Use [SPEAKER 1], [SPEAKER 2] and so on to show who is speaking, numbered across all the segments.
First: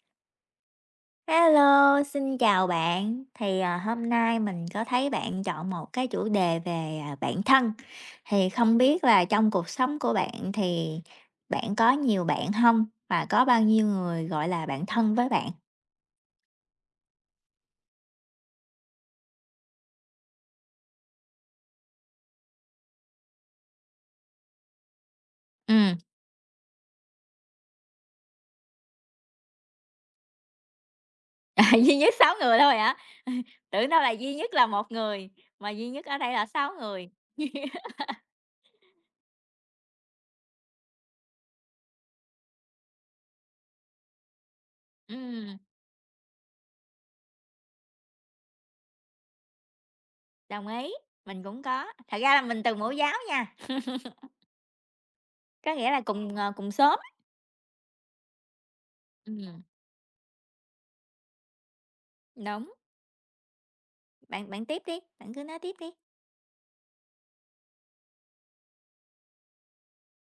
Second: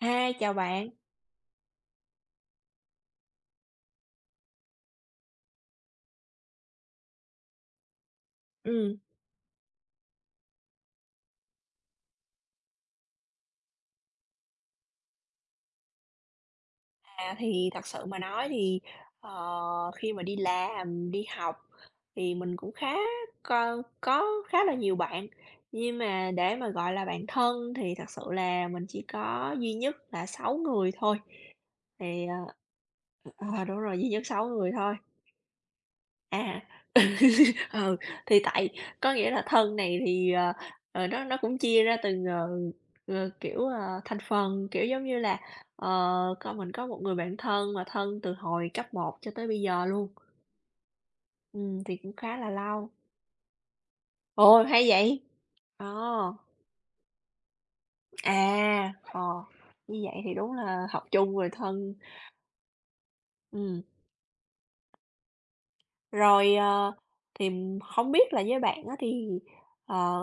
[SPEAKER 1] Hi, chào bạn.
[SPEAKER 2] Hello, xin chào bạn. Thì, hôm nay mình có thấy bạn chọn một cái chủ đề về, bản thân, thì không
[SPEAKER 1] Ừm,
[SPEAKER 2] biết là trong cuộc sống của bạn thì bạn có nhiều bạn không? Và có bao nhiêu người, gọi là, bạn thân với bạn?
[SPEAKER 1] thì thật sự mà nói thì, ờ, khi mà đi làm, đi học thì mình cũng khá co có khá là nhiều bạn,
[SPEAKER 2] Ừ.
[SPEAKER 1] nhưng mà để mà gọi là bạn thân thì thật sự là mình chỉ có duy nhất là 6 người thôi.
[SPEAKER 2] À, duy nhất
[SPEAKER 1] Thì,
[SPEAKER 2] sáu người thôi hả?
[SPEAKER 1] đúng
[SPEAKER 2] Tưởng
[SPEAKER 1] rồi,
[SPEAKER 2] đâu
[SPEAKER 1] duy
[SPEAKER 2] là
[SPEAKER 1] nhất
[SPEAKER 2] duy
[SPEAKER 1] 6
[SPEAKER 2] nhất là
[SPEAKER 1] người
[SPEAKER 2] một
[SPEAKER 1] thôi.
[SPEAKER 2] người, mà duy nhất ở đây là
[SPEAKER 1] À.
[SPEAKER 2] 6 người.
[SPEAKER 1] Ừ, thì có nghĩa là thân này thì, nó cũng chia ra từng, kiểu, thành phần, kiểu, giống như là,
[SPEAKER 2] Ừm,
[SPEAKER 1] ờ, co mình có một người bạn thân mà thân từ hồi cấp một cho tới bây giờ luôn,
[SPEAKER 2] đồng ý, mình cũng có.
[SPEAKER 1] thì cũng
[SPEAKER 2] Thật ra
[SPEAKER 1] khá
[SPEAKER 2] là
[SPEAKER 1] là
[SPEAKER 2] mình từ
[SPEAKER 1] lâu.
[SPEAKER 2] mẫu giáo nha,
[SPEAKER 1] Ôi hay vậy!
[SPEAKER 2] có nghĩa là
[SPEAKER 1] Ờ,
[SPEAKER 2] cùng, cùng xóm.
[SPEAKER 1] à, ờ,
[SPEAKER 2] Ừm,
[SPEAKER 1] như vậy thì đúng là học chung rồi thân.
[SPEAKER 2] đúng.
[SPEAKER 1] Ừm,
[SPEAKER 2] Bạn bạn tiếp đi, bạn cứ nói tiếp đi.
[SPEAKER 1] rồi, ờ, thì không biết là với bạn á thì, ờ,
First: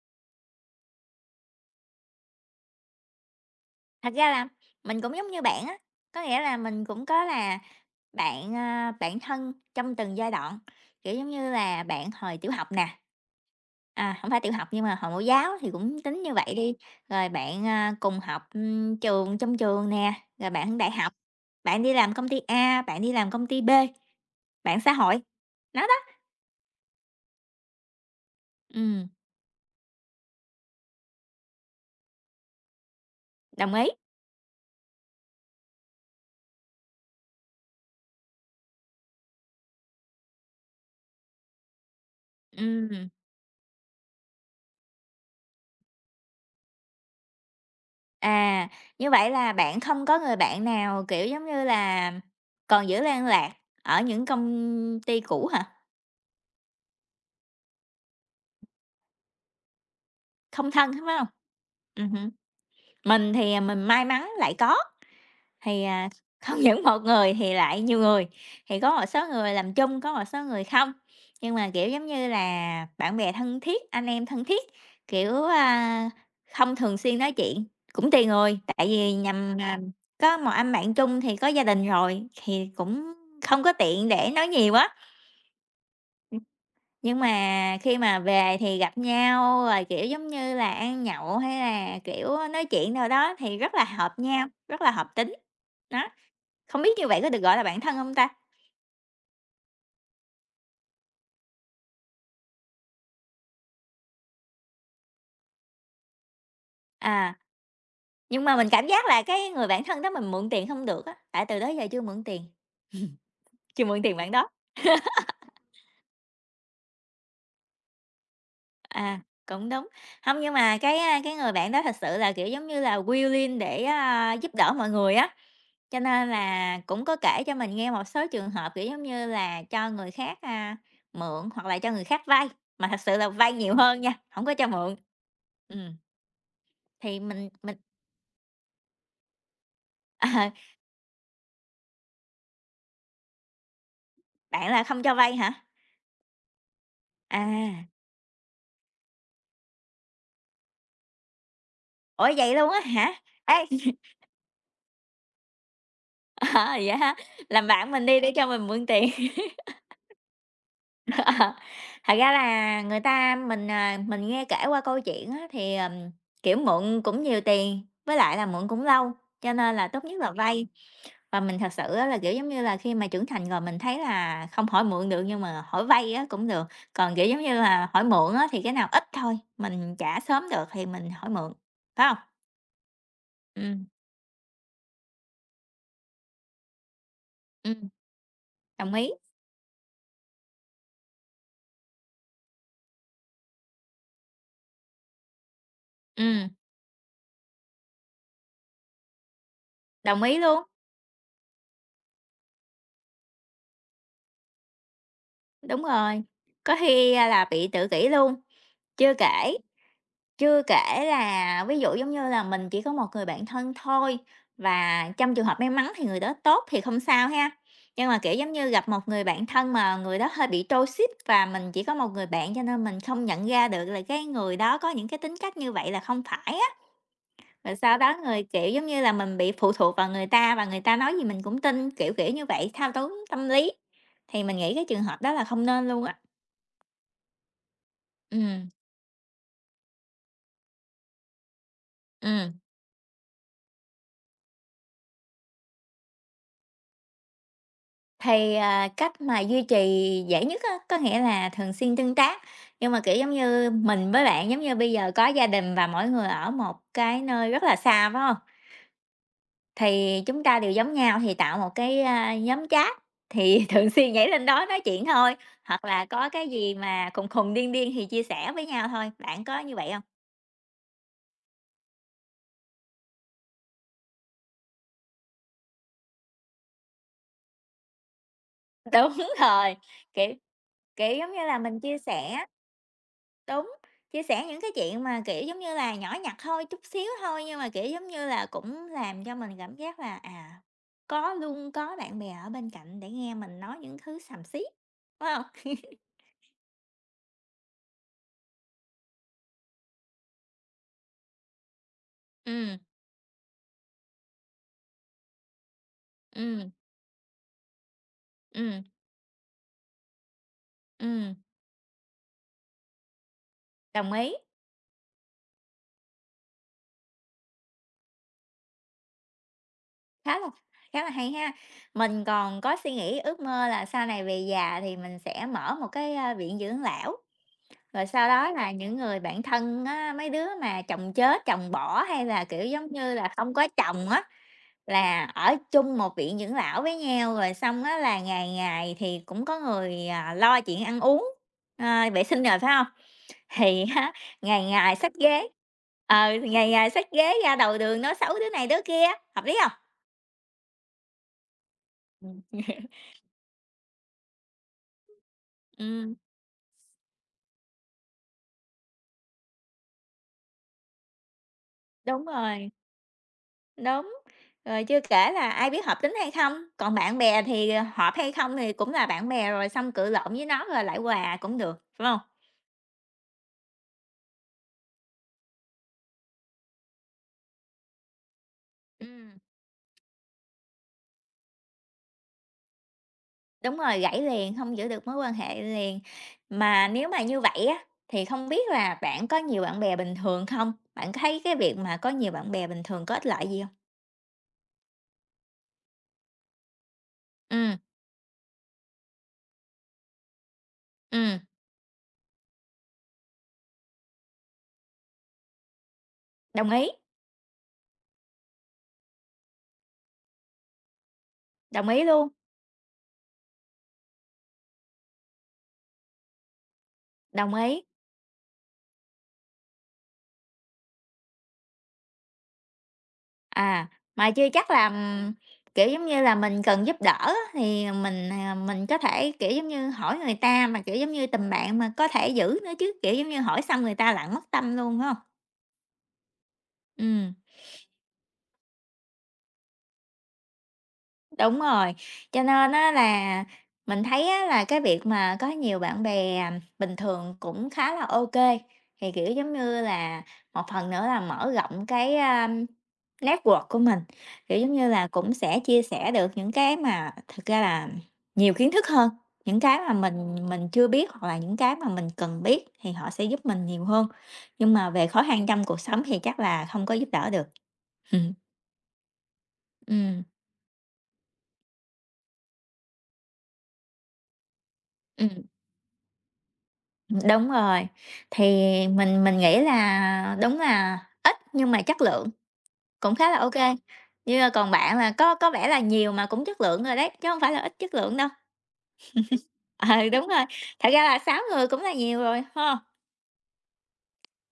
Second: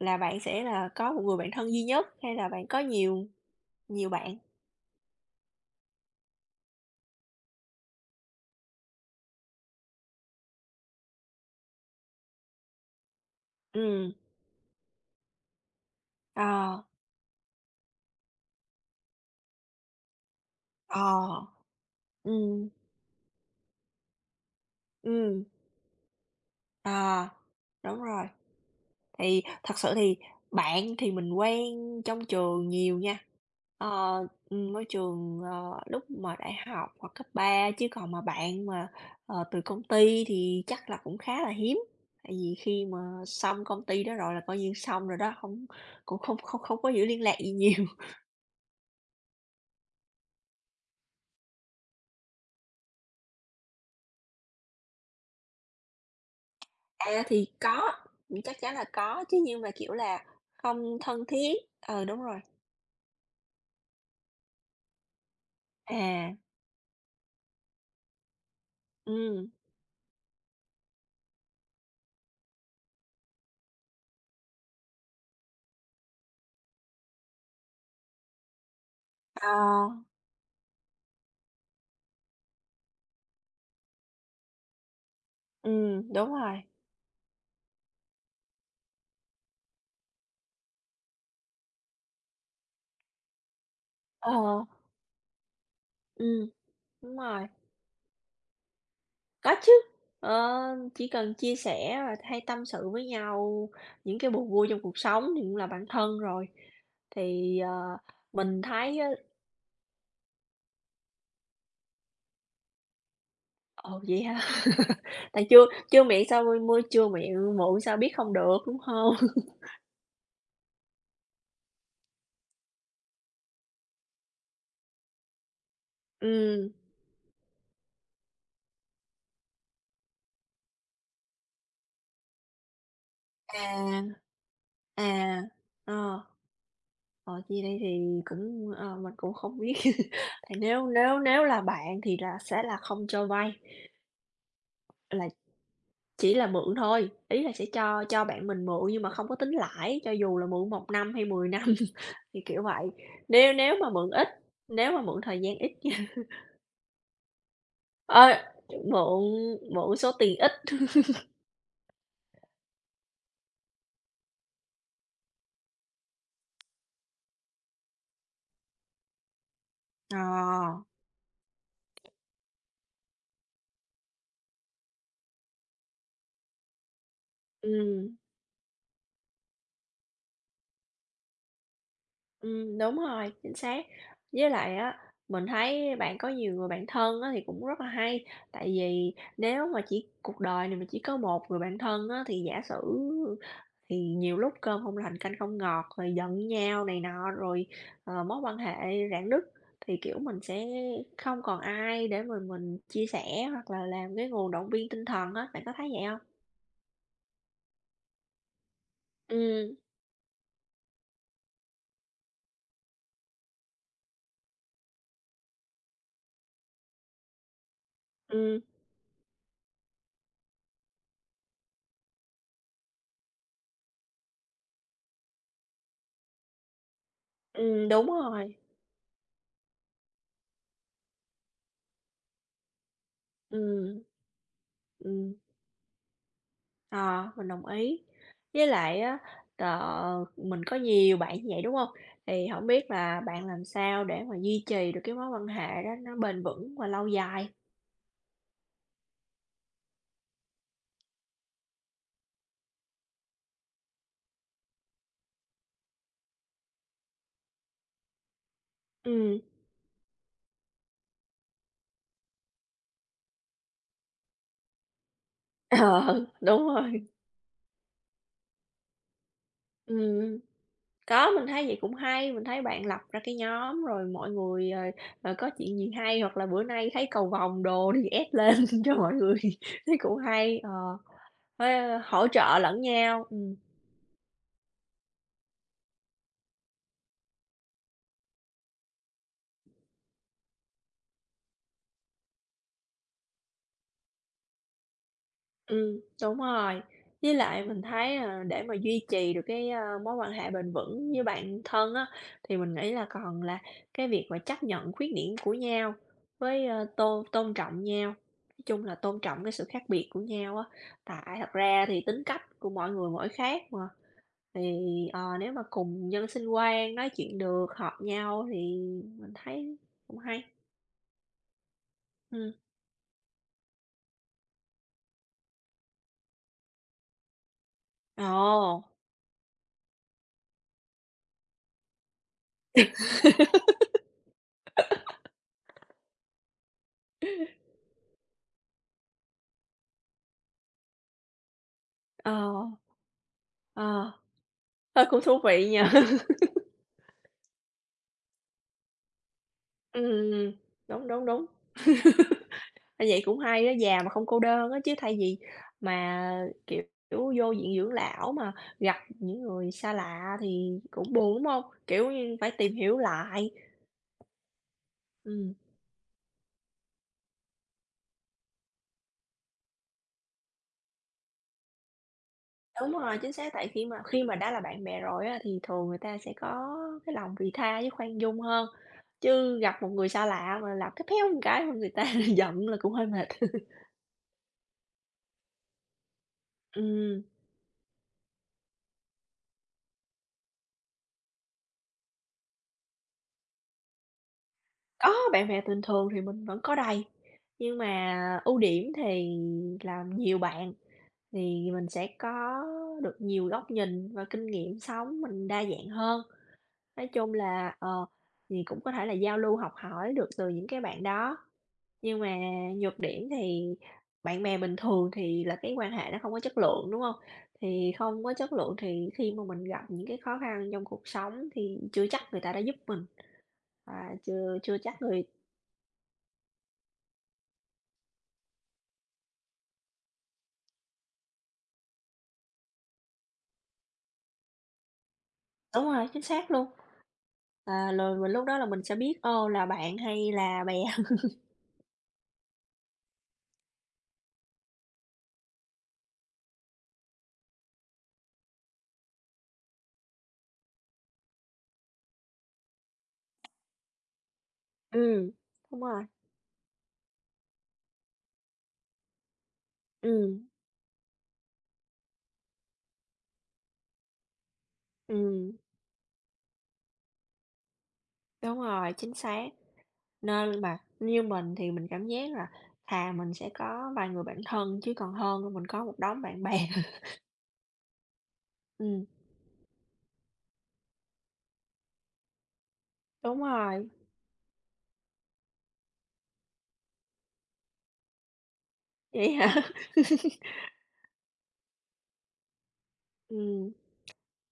[SPEAKER 1] là bạn sẽ là có một người bạn thân duy nhất hay là bạn có nhiều? Nhiều
[SPEAKER 2] Thật ra
[SPEAKER 1] bạn,
[SPEAKER 2] là mình cũng giống như bạn á, có nghĩa là mình cũng có là bạn thân trong từng giai đoạn, kiểu, giống như là bạn hồi tiểu học nè.
[SPEAKER 1] ừm,
[SPEAKER 2] À, hổng phải tiểu học nhưng mà hồi mẫu giáo thì cũng tính như vậy đi,
[SPEAKER 1] ờ,
[SPEAKER 2] rồi bạn, cùng học, trong trường nè, rồi bạn đại học,
[SPEAKER 1] ờ,
[SPEAKER 2] bạn đi làm công ty
[SPEAKER 1] ừm,
[SPEAKER 2] A, bạn đi làm công ty B, bạn xã hội.
[SPEAKER 1] ừm,
[SPEAKER 2] Nó đó.
[SPEAKER 1] ờ, đúng rồi.
[SPEAKER 2] Ừm.
[SPEAKER 1] Thì thật sự thì bạn thì mình quen trong trường nhiều nha,
[SPEAKER 2] Đồng ý.
[SPEAKER 1] ờ, môi trường, lúc mà đại học hoặc cấp 3 chứ còn mà bạn mà, từ công ty thì chắc là cũng khá là hiếm. Tại vì khi
[SPEAKER 2] Ừm.
[SPEAKER 1] mà xong công ty đó rồi là coi như xong rồi đó, hông cũng không không không có giữ liên lạc gì nhiều.
[SPEAKER 2] À, như vậy là bạn không có người bạn nào, kiểu, giống như là, còn giữ liên lạc ở những công ty cũ hả?
[SPEAKER 1] À, thì có, chắc chắn là có chứ, nhưng mà, kiểu là,
[SPEAKER 2] Không thân
[SPEAKER 1] không
[SPEAKER 2] hết, phải
[SPEAKER 1] thân
[SPEAKER 2] không?
[SPEAKER 1] thiết. Ờ, đúng
[SPEAKER 2] Hứm.
[SPEAKER 1] rồi.
[SPEAKER 2] Mình thì, mình may mắn lại có. Thì,
[SPEAKER 1] À,
[SPEAKER 2] không những một người thì lại nhiều người, thì có một số
[SPEAKER 1] ừm,
[SPEAKER 2] người làm chung, có một số người không. Nhưng mà, kiểu, giống như là bạn bè thân thiết, anh em thân thiết, kiểu, không thường xuyên nói chuyện, cũng tùy người, tại vì
[SPEAKER 1] ờ,
[SPEAKER 2] nhằm, có một anh bạn chung thì có gia đình rồi, thì cũng không có tiện để nói nhiều quá.
[SPEAKER 1] đúng rồi.
[SPEAKER 2] Nhưng mà khi mà về thì gặp nhau rồi, kiểu, giống như là ăn nhậu hay là, kiểu, nói chuyện nào đó thì rất là hợp nhau,
[SPEAKER 1] Ờ,
[SPEAKER 2] rất là hợp tính. Đó.
[SPEAKER 1] ừm,
[SPEAKER 2] Không biết như
[SPEAKER 1] đúng
[SPEAKER 2] vậy có được
[SPEAKER 1] rồi,
[SPEAKER 2] gọi là bạn thân không ta?
[SPEAKER 1] có chứ. Ờ, chỉ cần chia sẻ và hay tâm sự với nhau những cái buồn vui trong cuộc sống thì cũng là bạn thân rồi.
[SPEAKER 2] À,
[SPEAKER 1] Thì,
[SPEAKER 2] nhưng mà
[SPEAKER 1] mình
[SPEAKER 2] mình cảm
[SPEAKER 1] thấy
[SPEAKER 2] giác
[SPEAKER 1] á.
[SPEAKER 2] là cái người bạn thân đó mình mượn tiền không được á, tại từ đó giờ chưa mượn tiền,
[SPEAKER 1] Ồ, vậy
[SPEAKER 2] bạn
[SPEAKER 1] hả?
[SPEAKER 2] đó.
[SPEAKER 1] Tại chưa chưa miệng sao môi môi chưa miệng muộn sao biết không được, đúng không?
[SPEAKER 2] À, cũng đúng. Không, nhưng mà cái người bạn đó thật sự là, kiểu, giống như là, willing để, giúp đỡ mọi người á, cho nên
[SPEAKER 1] Ừm,
[SPEAKER 2] là cũng có kể cho mình nghe một số trường hợp, kiểu, giống như là, cho người khác, mượn hoặc là cho người khác vay, mà thật sự là vay nhiều hơn nha,
[SPEAKER 1] à,
[SPEAKER 2] không có cho mượn.
[SPEAKER 1] à,
[SPEAKER 2] Ừm,
[SPEAKER 1] ờ.
[SPEAKER 2] thì
[SPEAKER 1] Ờ,
[SPEAKER 2] mình
[SPEAKER 1] chi
[SPEAKER 2] mình
[SPEAKER 1] đây thì cũng, mình cũng không biết,
[SPEAKER 2] ờ,
[SPEAKER 1] tại nếu nếu nếu là bạn thì là sẽ là không cho vay,
[SPEAKER 2] bạn là không cho
[SPEAKER 1] là
[SPEAKER 2] vay hả?
[SPEAKER 1] chỉ là mượn thôi, ý là sẽ
[SPEAKER 2] À.
[SPEAKER 1] cho bạn mình mượn nhưng mà không có tính lãi, cho dù là mượn một năm hay 10 năm,
[SPEAKER 2] Ủa,
[SPEAKER 1] thì
[SPEAKER 2] vậy
[SPEAKER 1] kiểu
[SPEAKER 2] luôn á
[SPEAKER 1] vậy.
[SPEAKER 2] hả?
[SPEAKER 1] Nếu
[SPEAKER 2] Ê,
[SPEAKER 1] nếu mà mượn ít, nếu mà mượn thời gian ít nha,
[SPEAKER 2] ờ, vậy hả? Làm bạn mình đi
[SPEAKER 1] ờ,
[SPEAKER 2] để cho mình mượn tiền.
[SPEAKER 1] mượn mượn số tiền ít.
[SPEAKER 2] Ờ, thật ra là người ta mình, à, mình nghe kể qua câu chuyện á thì, kiểu, mượn cũng nhiều tiền, với lại là mượn cũng lâu, cho nên là tốt nhất là vay.
[SPEAKER 1] Ờ,
[SPEAKER 2] Và mình thật sự á là, kiểu, giống như là, khi mà trưởng thành rồi mình thấy là không hỏi mượn được nhưng mà hỏi vay á cũng được, còn, kiểu, giống như là, hỏi
[SPEAKER 1] ừ.
[SPEAKER 2] mượn á thì cái nào ít thôi, mình trả sớm được thì mình hỏi mượn, phải không?
[SPEAKER 1] Đúng rồi, chính
[SPEAKER 2] Ừ.
[SPEAKER 1] xác. Với lại á, mình thấy bạn có nhiều người bạn thân á thì cũng rất là
[SPEAKER 2] Ừm,
[SPEAKER 1] hay, tại
[SPEAKER 2] đồng ý.
[SPEAKER 1] vì nếu mà chỉ cuộc đời này mà chỉ có một người bạn thân á thì giả sử thì nhiều lúc cơm không lành canh không ngọt, rồi
[SPEAKER 2] Ừ,
[SPEAKER 1] giận nhau này nọ, rồi, mối quan hệ rạn nứt, thì, kiểu,
[SPEAKER 2] đồng ý
[SPEAKER 1] mình
[SPEAKER 2] luôn.
[SPEAKER 1] sẽ không còn ai để mà mình chia sẻ hoặc là làm cái nguồn động viên tinh thần á, bạn có
[SPEAKER 2] Đúng
[SPEAKER 1] thấy vậy không?
[SPEAKER 2] rồi, có khi, là bị tự kỷ luôn. Chưa kể
[SPEAKER 1] Ừm,
[SPEAKER 2] chưa kể là ví dụ, giống như là, mình chỉ có một người bạn thân thôi và trong trường hợp may mắn thì người đó tốt thì không sao ha. Nhưng mà, kiểu, giống
[SPEAKER 1] ừm,
[SPEAKER 2] như gặp một người bạn thân mà người đó hơi bị toxic và mình chỉ có một người bạn cho nên mình không nhận ra được là cái người đó có những cái tính cách như vậy là không phải á. Rồi sau
[SPEAKER 1] đúng
[SPEAKER 2] đó người,
[SPEAKER 1] rồi,
[SPEAKER 2] kiểu, giống như là, mình bị phụ thuộc vào người ta và người ta nói gì mình cũng tin, kiểu như vậy, thao túng tâm lý.
[SPEAKER 1] ừm,
[SPEAKER 2] Thì mình nghĩ cái trường hợp đó
[SPEAKER 1] ừm.
[SPEAKER 2] là không nên luôn á.
[SPEAKER 1] Ờ, mình đồng ý.
[SPEAKER 2] Ừ.
[SPEAKER 1] Với lại á, mình có nhiều bạn như vậy, đúng không? Thì
[SPEAKER 2] Ừm,
[SPEAKER 1] không biết là bạn làm sao để mà duy trì được cái mối quan hệ đó nó bền vững và lâu dài?
[SPEAKER 2] thì, cách mà duy trì dễ nhất á, có nghĩa là thường xuyên tương tác, nhưng mà, kiểu, giống như mình với bạn, giống như bây giờ có gia đình và mỗi người ở một cái nơi rất là xa, phải không?
[SPEAKER 1] Ừm,
[SPEAKER 2] Thì chúng ta đều giống nhau thì tạo một cái, nhóm chat, thì thường xuyên nhảy lên đó nói chuyện thôi, hoặc là
[SPEAKER 1] ờ,
[SPEAKER 2] có cái
[SPEAKER 1] đúng
[SPEAKER 2] gì
[SPEAKER 1] rồi.
[SPEAKER 2] mà khùng khùng điên điên thì chia sẻ với nhau thôi, bạn có như vậy không?
[SPEAKER 1] Ừm, có, mình thấy vậy cũng hay, mình thấy bạn lập ra cái nhóm rồi mọi người, có chuyện gì hay hoặc là bữa nay thấy cầu vồng đồ thì ép lên cho mọi
[SPEAKER 2] Đúng
[SPEAKER 1] người,
[SPEAKER 2] rồi,
[SPEAKER 1] thấy cũng
[SPEAKER 2] kiểu
[SPEAKER 1] hay,
[SPEAKER 2] kiểu, giống như là
[SPEAKER 1] phải
[SPEAKER 2] mình chia
[SPEAKER 1] ờ, hỗ
[SPEAKER 2] sẻ.
[SPEAKER 1] trợ lẫn nhau,
[SPEAKER 2] Đúng, chia sẻ những cái chuyện mà, kiểu, giống như là, nhỏ nhặt thôi, chút xíu thôi, nhưng mà, kiểu, giống như là, cũng làm cho mình cảm giác là, à, có luôn có bạn bè ở bên cạnh để nghe mình nói những thứ xàm xí, đúng không?
[SPEAKER 1] Đúng rồi. Với lại mình thấy là để mà duy trì được cái, a, mối quan hệ bền vững với bạn thân á, thì mình
[SPEAKER 2] Ừm.
[SPEAKER 1] nghĩ là còn là cái việc mà chấp nhận khuyết điểm của nhau với,
[SPEAKER 2] Ừm.
[SPEAKER 1] ơ, tôn tôn trọng nhau, nói
[SPEAKER 2] Ừm.
[SPEAKER 1] chung là tôn trọng cái sự khác biệt của nhau á.
[SPEAKER 2] Ừm.
[SPEAKER 1] Tại thật ra thì tính cách của mỗi người mỗi khác mà,
[SPEAKER 2] Đồng ý,
[SPEAKER 1] thì, nếu mà cùng nhân sinh quan, nói chuyện được, hợp nhau thì mình thấy cũng
[SPEAKER 2] khá
[SPEAKER 1] hay.
[SPEAKER 2] là khá là hay ha. Mình
[SPEAKER 1] Ừm.
[SPEAKER 2] còn có suy nghĩ ước mơ là sau này về già thì mình sẽ mở một cái, viện dưỡng lão, rồi sau đó là
[SPEAKER 1] Ồ,
[SPEAKER 2] những người bạn thân á, mấy đứa mà chồng chết, chồng bỏ hay là, kiểu, giống như là, không có chồng á. Là ở chung một viện dưỡng lão với nhau, rồi xong á là ngày ngày thì cũng có người, lo chuyện ăn uống, vệ sinh rồi,
[SPEAKER 1] ờ,
[SPEAKER 2] phải không? Thì á,
[SPEAKER 1] ờ,
[SPEAKER 2] ngày ngày
[SPEAKER 1] ơ,
[SPEAKER 2] xách
[SPEAKER 1] cũng thú
[SPEAKER 2] ghế
[SPEAKER 1] vị nhỉ?
[SPEAKER 2] ừ, ngày ngày xách ghế ra đầu đường nói xấu đứa này đứa kia, hợp lý không?
[SPEAKER 1] Ừm, đúng, đúng, đúng. À, vậy cũng hay á, già mà không cô đơn á, chứ thay vì
[SPEAKER 2] Ừm,
[SPEAKER 1] mà, kiểu, vô viện dưỡng lão mà gặp những người xa lạ thì cũng buồn, đúng hông? Kiểu
[SPEAKER 2] đúng
[SPEAKER 1] như, phải
[SPEAKER 2] rồi,
[SPEAKER 1] tìm hiểu lại.
[SPEAKER 2] đúng. Rồi chưa kể là
[SPEAKER 1] Ừm,
[SPEAKER 2] ai biết hợp tính hay không, còn bạn bè thì, hợp hay không thì cũng là bạn bè rồi xong cự lộn với nó rồi lại hòa cũng được, phải không?
[SPEAKER 1] đúng rồi, chính xác, tại khi mà đã là bạn bè rồi á, thì thường người ta sẽ có cái lòng vị tha với khoan dung hơn,
[SPEAKER 2] Ừm.
[SPEAKER 1] chứ gặp một người xa lạ mà làm một cái người ta giận là cũng hơi mệt.
[SPEAKER 2] Đúng rồi, gãy liền, không giữ được mối quan hệ liền. Mà nếu mà
[SPEAKER 1] Ừm.
[SPEAKER 2] như vậy á, thì không biết là bạn có nhiều bạn bè bình thường không? Bạn thấy cái việc mà có nhiều bạn bè bình thường có ích lợi gì không?
[SPEAKER 1] Có, bạn bè bình thường thì mình vẫn có đầy,
[SPEAKER 2] Ừm.
[SPEAKER 1] nhưng mà ưu điểm thì là nhiều bạn
[SPEAKER 2] Ừm.
[SPEAKER 1] thì mình sẽ có được nhiều góc nhìn và kinh nghiệm sống mình đa dạng hơn.
[SPEAKER 2] Đồng ý.
[SPEAKER 1] Nói chung là, thì cũng có thể là giao lưu học hỏi được từ những cái bạn đó.
[SPEAKER 2] Đồng ý
[SPEAKER 1] Nhưng
[SPEAKER 2] luôn.
[SPEAKER 1] mà nhược điểm thì bạn bè bình thường thì là cái quan hệ nó không có chất lượng, đúng không?
[SPEAKER 2] Đồng ý.
[SPEAKER 1] Thì không có chất lượng thì khi mà mình gặp những cái khó khăn trong cuộc sống thì chưa chắc người ta đã giúp mình,
[SPEAKER 2] À,
[SPEAKER 1] và
[SPEAKER 2] mà chưa
[SPEAKER 1] chưa
[SPEAKER 2] chắc
[SPEAKER 1] chưa
[SPEAKER 2] là,
[SPEAKER 1] chắc người.
[SPEAKER 2] kiểu, giống như là, mình cần giúp đỡ á, thì mình có thể, kiểu, giống như, hỏi người ta mà, kiểu, giống như, tình bạn mà có thể giữ nữa chứ, kiểu, giống như, hỏi xong người ta lại mất tâm luôn, phải hông?
[SPEAKER 1] Đúng rồi, chính xác luôn.
[SPEAKER 2] Ừm.
[SPEAKER 1] À, rồi mình lúc đó là mình sẽ biết, ô, là bạn hay là bè.
[SPEAKER 2] Đúng rồi, cho nên á là mình thấy á là cái việc mà có nhiều bạn bè, bình thường cũng khá là ok, thì, kiểu, giống như là, một phần nữa là mở rộng cái, network của mình, kiểu, giống như là,
[SPEAKER 1] Ừm,
[SPEAKER 2] cũng sẽ
[SPEAKER 1] đúng
[SPEAKER 2] chia
[SPEAKER 1] rồi,
[SPEAKER 2] sẻ được những cái mà thực ra là nhiều kiến thức hơn, những cái mà
[SPEAKER 1] ừm,
[SPEAKER 2] mình chưa biết hoặc là những cái mà mình cần biết thì họ sẽ giúp mình nhiều hơn, nhưng mà về khó khăn
[SPEAKER 1] ừm,
[SPEAKER 2] trong cuộc sống thì chắc là không có giúp đỡ được.
[SPEAKER 1] đúng rồi, chính xác.
[SPEAKER 2] Ừm. Ừm.
[SPEAKER 1] Nên mà như mình thì mình cảm giác là thà mình sẽ có vài người bạn thân chứ còn hơn là mình có một đống bạn bè.
[SPEAKER 2] Đúng rồi, thì
[SPEAKER 1] Ừm,
[SPEAKER 2] mình nghĩ là đúng là ít nhưng mà chất lượng cũng khá là
[SPEAKER 1] đúng
[SPEAKER 2] ok,
[SPEAKER 1] rồi,
[SPEAKER 2] như là còn bạn là có vẻ là nhiều mà cũng chất lượng rồi đấy, chứ không phải là ít chất lượng đâu.
[SPEAKER 1] vậy hả?
[SPEAKER 2] Ừ, đúng rồi, thật ra là 6 người cũng là nhiều rồi ha.
[SPEAKER 1] Ừm,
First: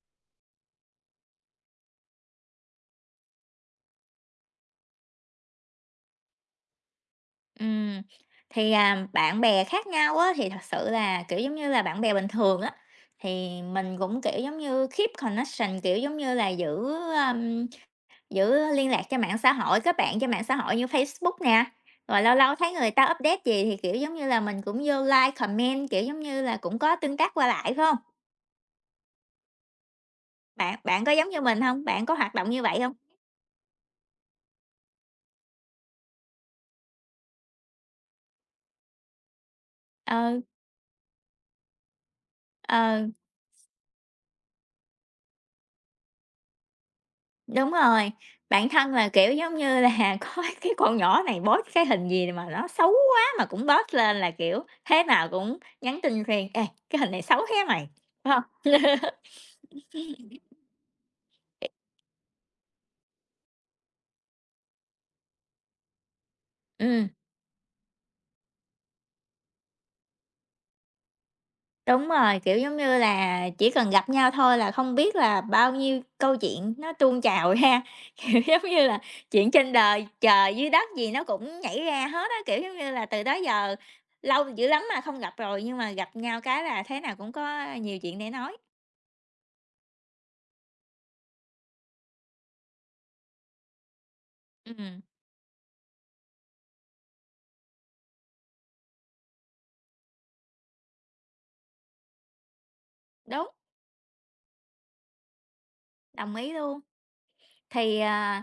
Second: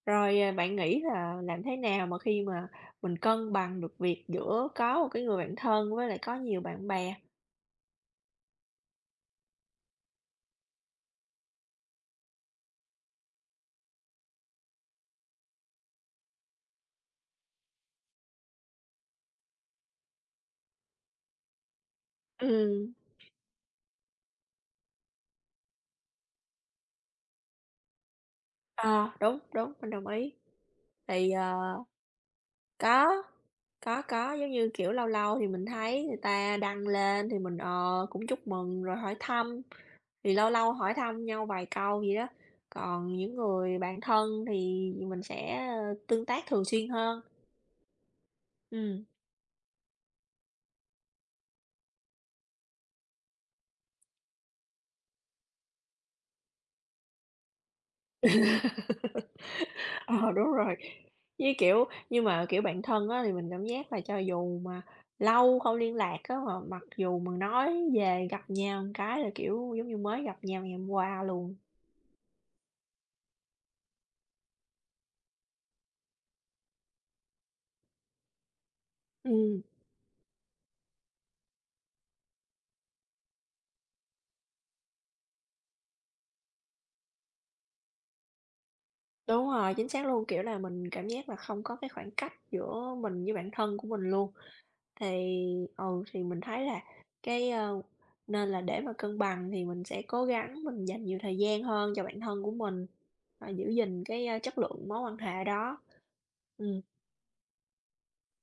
[SPEAKER 1] bạn nghĩ là làm thế nào mà khi mà mình cân bằng được việc giữa có một cái người bạn thân với lại có nhiều bạn bè?
[SPEAKER 2] Ừm, thì, bạn bè khác nhau á thì thật sự là, kiểu, giống như là, bạn bè bình thường á, thì mình cũng, kiểu, giống như, keep connection, kiểu, giống như là, giữ. Giữ liên lạc trên mạng xã hội, kết bạn trên mạng xã hội như Facebook nè, rồi lâu lâu thấy người
[SPEAKER 1] Ừm,
[SPEAKER 2] ta update gì thì, kiểu, giống như là, mình cũng vô like, comment, kiểu, giống như là, cũng có tương tác qua lại, phải hông?
[SPEAKER 1] ờ, đúng, đúng, mình đồng ý.
[SPEAKER 2] Bạn bạn có giống
[SPEAKER 1] Thì,
[SPEAKER 2] như mình không? Bạn có hoạt động như vậy không?
[SPEAKER 1] Có, giống như, kiểu, lâu lâu thì mình thấy người ta đăng lên thì mình, cũng chúc mừng rồi hỏi thăm, thì
[SPEAKER 2] Ừ.
[SPEAKER 1] lâu lâu hỏi thăm nhau vài câu vậy đó.
[SPEAKER 2] Ờ,
[SPEAKER 1] Còn những người bạn thân thì mình sẽ, tương tác thường xuyên hơn.
[SPEAKER 2] đúng rồi, bạn thân
[SPEAKER 1] Ừm,
[SPEAKER 2] là, kiểu, giống như là, có cái con nhỏ này post cái hình gì mà nó xấu quá mà cũng post lên là, kiểu, thế nào cũng nhắn tin riêng: "Ê, cái hình này xấu thế mày!" Phải hông?
[SPEAKER 1] ờ, đúng rồi. Với, kiểu nhưng mà, kiểu, bạn thân á thì mình cảm giác là cho dù mà lâu không liên lạc á, mà mặc
[SPEAKER 2] Ừm.
[SPEAKER 1] dù mà nói về gặp nhau một cái là, kiểu, giống như mới gặp nhau ngày hôm qua luôn.
[SPEAKER 2] Đúng rồi, kiểu, giống như là, chỉ cần gặp nhau thôi là không biết là bao nhiêu câu chuyện nó tuôn trào ra, kiểu, giống như là, chuyện
[SPEAKER 1] Ừm.
[SPEAKER 2] trên đời, trời dưới đất gì nó cũng nhảy ra hết á, kiểu, giống như là, từ đó giờ lâu dữ lắm mà không gặp rồi, nhưng mà gặp nhau cái là thế nào cũng có nhiều chuyện để nói.
[SPEAKER 1] Đúng rồi, chính xác luôn, kiểu là, mình cảm giác là không có cái khoảng cách giữa mình với bản thân của mình luôn.
[SPEAKER 2] Ừm,
[SPEAKER 1] Thì thì mình thấy là cái, ơ nên là để mà cân bằng thì mình sẽ cố gắng mình dành nhiều thời gian hơn cho bản thân của mình,
[SPEAKER 2] đúng,
[SPEAKER 1] và giữ gìn cái, a, chất lượng mối quan hệ đó.
[SPEAKER 2] đồng ý luôn.
[SPEAKER 1] Ừm,
[SPEAKER 2] Thì, à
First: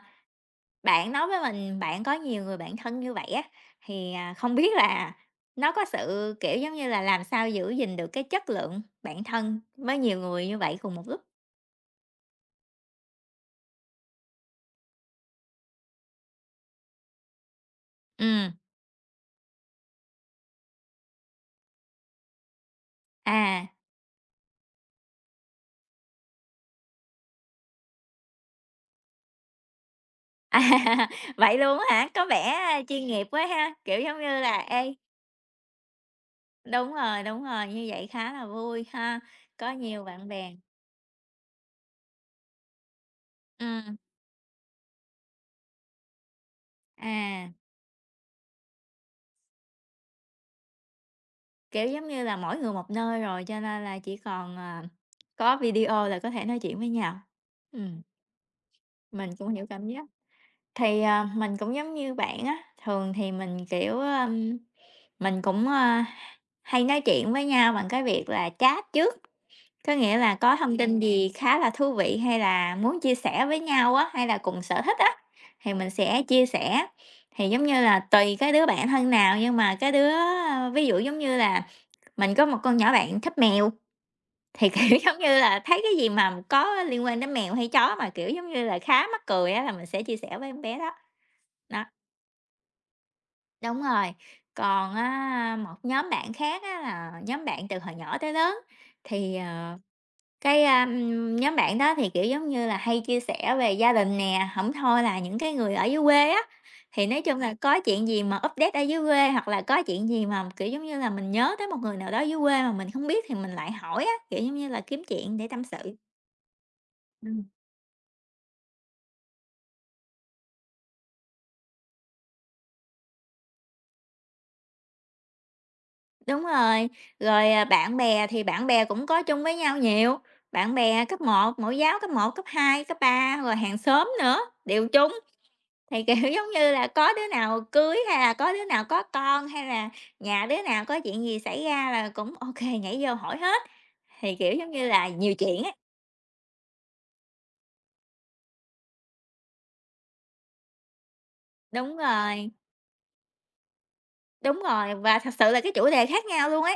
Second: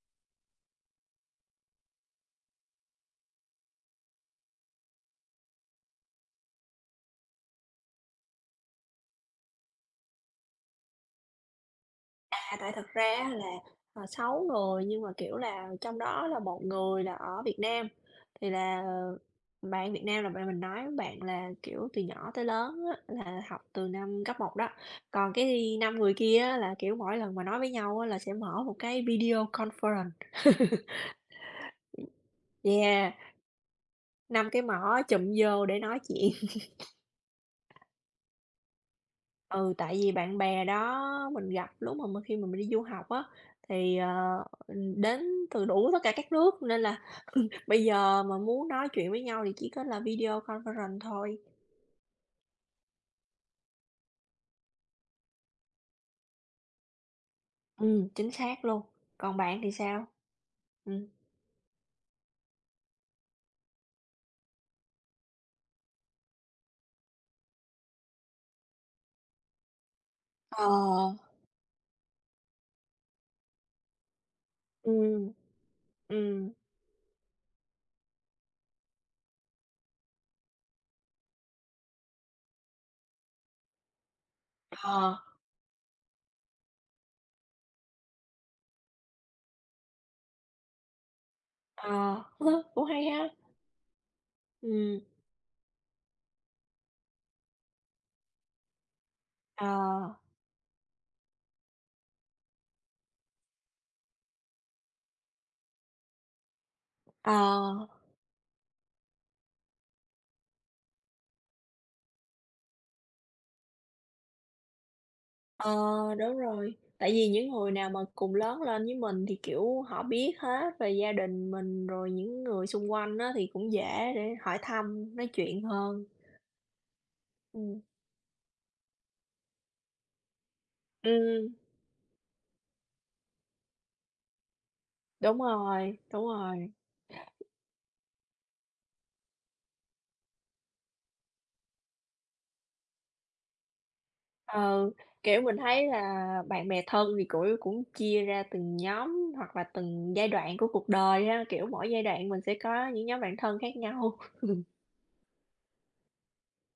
[SPEAKER 2] Bạn nói với mình bạn có nhiều người bạn thân như vậy á, không biết là nó có sự, kiểu, giống như là, làm sao giữ gìn được cái chất lượng bạn thân với nhiều người như vậy cùng một lúc?
[SPEAKER 1] à, tại thật ra là, 6 người nhưng mà, kiểu là, trong đó là 1 người là ở Việt Nam. Thì
[SPEAKER 2] Ừm,
[SPEAKER 1] là, bạn Việt Nam là bạn mình nói bạn là, kiểu, từ nhỏ tới lớn á là học
[SPEAKER 2] à,
[SPEAKER 1] từ năm cấp một đó, còn cái 5 người kia á là, kiểu, mỗi lần mà nói với nhau á là sẽ mở một cái video conference.
[SPEAKER 2] à, vậy luôn á hả? Có vẻ chuyên
[SPEAKER 1] Yeah,
[SPEAKER 2] nghiệp quá ha, kiểu, giống như
[SPEAKER 1] 5
[SPEAKER 2] là,
[SPEAKER 1] cái
[SPEAKER 2] ê
[SPEAKER 1] mỏ chụm vô để nói chuyện.
[SPEAKER 2] đúng rồi, như vậy khá là vui ha, có
[SPEAKER 1] Ừ, tại
[SPEAKER 2] nhiều
[SPEAKER 1] vì
[SPEAKER 2] bạn
[SPEAKER 1] bạn
[SPEAKER 2] bè.
[SPEAKER 1] bè đó mình gặp lúc mà mình khi mà mình đi du học á,
[SPEAKER 2] Ừm,
[SPEAKER 1] thì, đến từ đủ tất cả các nước nên là
[SPEAKER 2] à,
[SPEAKER 1] bây giờ mà muốn nói chuyện với nhau thì chỉ có là video conference thôi.
[SPEAKER 2] kiểu, giống như là, mỗi người một nơi rồi cho nên là chỉ còn, có video là có thể nói chuyện với nhau. Ừm,
[SPEAKER 1] Chính xác luôn.
[SPEAKER 2] mình
[SPEAKER 1] Còn
[SPEAKER 2] cũng
[SPEAKER 1] bạn
[SPEAKER 2] hiểu
[SPEAKER 1] thì
[SPEAKER 2] cảm giác.
[SPEAKER 1] sao? Ừm.
[SPEAKER 2] Mình cũng giống như bạn á, thường thì mình, kiểu, mình cũng, hay nói chuyện với nhau bằng cái việc là chat trước. Có nghĩa là có
[SPEAKER 1] Ờ.
[SPEAKER 2] thông tin gì khá là thú vị hay là muốn chia sẻ với nhau á, hay là cùng sở thích á,
[SPEAKER 1] Ừm,
[SPEAKER 2] thì mình sẽ chia
[SPEAKER 1] ừm.
[SPEAKER 2] sẻ. Thì giống như là tùy cái đứa bạn thân nào, nhưng mà cái đứa ví dụ giống như là mình có một con nhỏ bạn thích mèo, thì, kiểu,
[SPEAKER 1] Ờ,
[SPEAKER 2] giống như là, thấy cái gì mà có liên quan đến mèo hay chó mà, kiểu, giống như là, khá mắc cười á là mình sẽ chia sẻ với con bé đó. Đó.
[SPEAKER 1] ờ, cũng hay ha.
[SPEAKER 2] Đúng rồi, còn
[SPEAKER 1] Ừm,
[SPEAKER 2] á, một nhóm bạn khác á là nhóm bạn từ hồi nhỏ tới lớn, thì,
[SPEAKER 1] ờ,
[SPEAKER 2] ờ, cái, a, nhóm bạn đó thì, kiểu, giống như là, hay chia sẻ về gia đình nè, không thôi là những cái người ở dưới quê á, thì nói
[SPEAKER 1] ờ,
[SPEAKER 2] chung là có chuyện gì mà update ở dưới quê hoặc là có chuyện gì mà, kiểu, giống như là, mình nhớ tới một người nào đó dưới quê mà mình không biết thì mình lại hỏi á, kiểu, giống như là, kiếm chuyện để tâm
[SPEAKER 1] ờ,
[SPEAKER 2] sự.
[SPEAKER 1] đúng rồi. Tại vì những người nào mà cùng lớn lên với mình thì, kiểu, họ biết hết về gia đình mình, rồi những người xung quanh á thì cũng dễ để hỏi thăm, nói chuyện hơn.
[SPEAKER 2] Đúng rồi,
[SPEAKER 1] Ừm,
[SPEAKER 2] bạn bè thì bạn bè cũng có chung với nhau nhiều, bạn bè cấp
[SPEAKER 1] ừm,
[SPEAKER 2] một, mẫu giáo cấp một, cấp 2, cấp 3 rồi hàng xóm nữa, đều chung. Thì, kiểu,
[SPEAKER 1] đúng
[SPEAKER 2] giống
[SPEAKER 1] rồi.
[SPEAKER 2] như là, có đứa nào cưới hay là có đứa nào có con, hay là nhà đứa nào có chuyện gì xảy ra là cũng ok nhảy vô hỏi hết, thì, kiểu, giống như
[SPEAKER 1] Ờ,
[SPEAKER 2] là, nhiều
[SPEAKER 1] kiểu, mình
[SPEAKER 2] chuyện ấy.
[SPEAKER 1] thấy là bạn bè thân thì cũng cũng chia ra từng nhóm hoặc là từng giai đoạn của cuộc đời ha, kiểu, mỗi
[SPEAKER 2] Đúng
[SPEAKER 1] giai đoạn mình
[SPEAKER 2] rồi,
[SPEAKER 1] sẽ có những nhóm bạn thân khác nhau.
[SPEAKER 2] đúng rồi, và thật sự là cái chủ đề khác nhau luôn ấy.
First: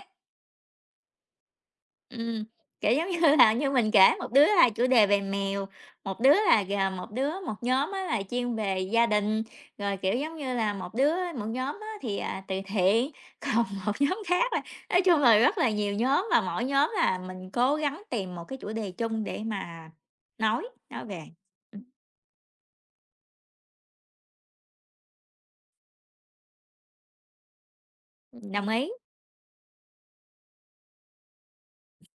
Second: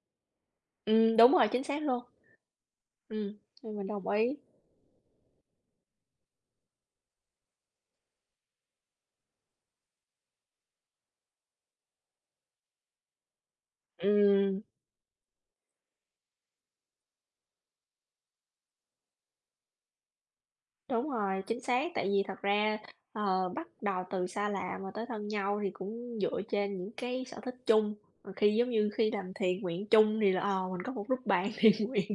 [SPEAKER 1] Đúng rồi, chính xác luôn.
[SPEAKER 2] Ừm, kiểu, giống như
[SPEAKER 1] Ừm,
[SPEAKER 2] là, như
[SPEAKER 1] mình
[SPEAKER 2] mình
[SPEAKER 1] đồng
[SPEAKER 2] kể một
[SPEAKER 1] ý.
[SPEAKER 2] đứa là chủ đề về mèo, một đứa là gà một đứa một nhóm á là chuyên về gia đình, rồi, kiểu, giống như là, một đứa một nhóm á từ thiện, còn một nhóm khác là
[SPEAKER 1] Ừm,
[SPEAKER 2] nói chung là rất là nhiều nhóm và mỗi nhóm là mình cố gắng tìm một cái chủ đề chung để mà nói
[SPEAKER 1] đúng
[SPEAKER 2] về.
[SPEAKER 1] rồi, chính
[SPEAKER 2] Ừm,
[SPEAKER 1] xác, tại vì thật ra, bắt đầu từ xa lạ mà tới thân nhau thì cũng dựa trên những cái sở thích chung, khi
[SPEAKER 2] đồng
[SPEAKER 1] giống
[SPEAKER 2] ý.
[SPEAKER 1] như khi làm thiện nguyện chung thì là, mình có một group bạn thiện nguyện.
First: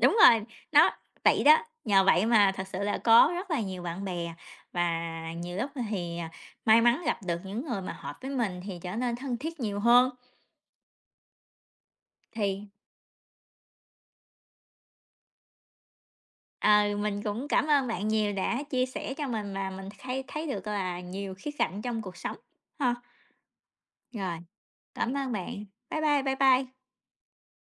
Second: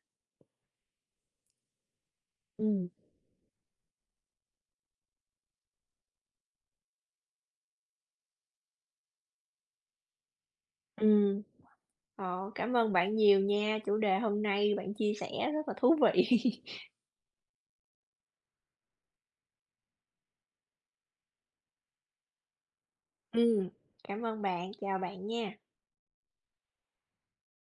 [SPEAKER 2] Đúng rồi, nó vậy đó, nhờ vậy mà thật sự
[SPEAKER 1] Ừm,
[SPEAKER 2] là có rất là nhiều bạn bè và nhiều lúc thì, may mắn gặp được những người mà hợp với mình thì trở nên thân thiết nhiều hơn.
[SPEAKER 1] ừm. Ờ,
[SPEAKER 2] Thì,
[SPEAKER 1] cảm ơn bạn nhiều nha, chủ đề hôm nay bạn chia sẻ rất là thú vị.
[SPEAKER 2] ờ, mình cũng cảm ơn bạn nhiều đã chia sẻ cho mình và mình thấy thấy được là nhiều khía cạnh trong cuộc sống ha.
[SPEAKER 1] Ừm, cảm
[SPEAKER 2] Rồi,
[SPEAKER 1] ơn bạn, chào
[SPEAKER 2] cảm
[SPEAKER 1] bạn
[SPEAKER 2] ơn
[SPEAKER 1] nha.
[SPEAKER 2] bạn. Bye bye, bye bye.